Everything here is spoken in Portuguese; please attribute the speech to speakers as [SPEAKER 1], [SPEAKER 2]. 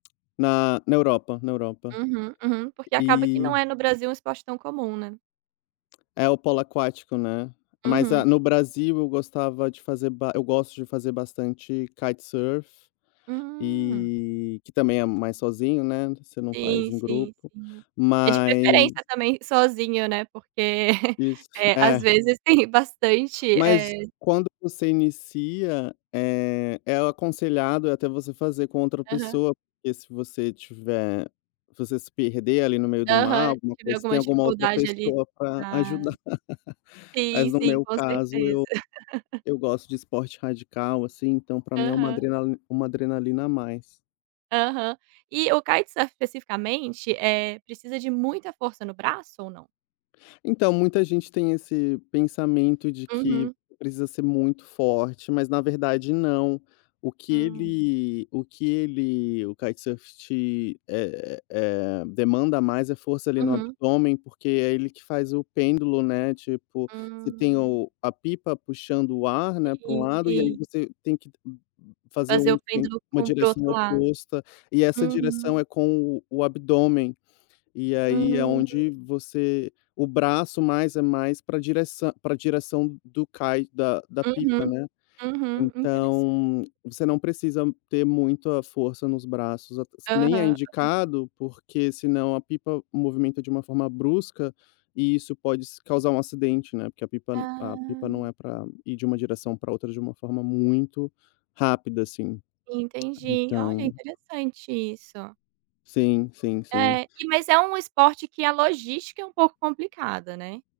[SPEAKER 1] Na na Europa, na Europa,
[SPEAKER 2] Uhum, uhum, porque
[SPEAKER 1] e
[SPEAKER 2] acaba que não é no Brasil um esporte tão comum, né.
[SPEAKER 1] É, o polo aquático, né, mas
[SPEAKER 2] Uhum.
[SPEAKER 1] a no Brasil eu gostava de fazer ba eu gosto de fazer bastante kitesurf
[SPEAKER 2] Hum.
[SPEAKER 1] e que também é mais sozinho, né, você não faz
[SPEAKER 2] Sim,
[SPEAKER 1] em
[SPEAKER 2] sim,
[SPEAKER 1] grupo
[SPEAKER 2] sim, é de preferência
[SPEAKER 1] mas
[SPEAKER 2] também sozinho, né, porque,
[SPEAKER 1] Isso,
[SPEAKER 2] eh, às
[SPEAKER 1] é.
[SPEAKER 2] vezes, tem bastante,
[SPEAKER 1] Mas
[SPEAKER 2] eh
[SPEAKER 1] quando você inicia, eh, é aconselhado até você fazer com outra
[SPEAKER 2] Aham.
[SPEAKER 1] pessoa, porque se você tiver você se perder ali no meio do mar
[SPEAKER 2] Aham, se
[SPEAKER 1] alguma
[SPEAKER 2] tiver
[SPEAKER 1] coisa, você
[SPEAKER 2] alguma
[SPEAKER 1] tem alguma outra
[SPEAKER 2] dificuldade ali
[SPEAKER 1] pessoa pra
[SPEAKER 2] na
[SPEAKER 1] ajudar.
[SPEAKER 2] sim,
[SPEAKER 1] Mas no
[SPEAKER 2] sim,
[SPEAKER 1] meu
[SPEAKER 2] com
[SPEAKER 1] caso
[SPEAKER 2] certeza.
[SPEAKER 1] eu eu gosto de esporte radical, assim, então pra mim é uma
[SPEAKER 2] Aham.
[SPEAKER 1] adrenali uma adrenalina a mais.
[SPEAKER 2] Aham, e o kitesurf, especificamente, eh, precisa de muita força no braço ou não?
[SPEAKER 1] Então, muita gente tem esse pensamento de que
[SPEAKER 2] Uhum.
[SPEAKER 1] precisa ser muito forte, mas, na verdade, não. O que
[SPEAKER 2] Hum.
[SPEAKER 1] ele o que ele o kitesurf te é é é demanda mais é força ali no
[SPEAKER 2] Uhum.
[SPEAKER 1] abdômen, porque é ele que faz o pêndulo, né? Tipo, você tem
[SPEAKER 2] Hum.
[SPEAKER 1] a pipa puxando o ar, né, para um
[SPEAKER 2] Sim
[SPEAKER 1] lado, e aí
[SPEAKER 2] sim.
[SPEAKER 1] você tem que fazer
[SPEAKER 2] Fazer
[SPEAKER 1] um
[SPEAKER 2] o
[SPEAKER 1] assim,
[SPEAKER 2] pêndulo
[SPEAKER 1] uma
[SPEAKER 2] com para o
[SPEAKER 1] direção
[SPEAKER 2] outro lado,
[SPEAKER 1] oposta. E essa
[SPEAKER 2] uhum.
[SPEAKER 1] direção é com o abdômen. E, aí é
[SPEAKER 2] Hum.
[SPEAKER 1] onde você o braço é mais para a direção para a direção do Kite da da
[SPEAKER 2] Uhum,
[SPEAKER 1] pipa, né.
[SPEAKER 2] uhum, interessante.
[SPEAKER 1] Então, você não precisa ter muita força nos braços ate se nem é
[SPEAKER 2] Aham.
[SPEAKER 1] indicado, porque, senão, a pipa se movimenta de uma forma brusca e isso pode se causar um acidente, né, porque a pipa a pipa não é
[SPEAKER 2] Ah.
[SPEAKER 1] para ir de uma direção para outra de uma forma muito rápida, assim.
[SPEAKER 2] Entendi. Olha!
[SPEAKER 1] Então
[SPEAKER 2] Interessante isso.
[SPEAKER 1] Sim, sim.
[SPEAKER 2] É, e mas é um esporte que a logística é um pouco complicada, né?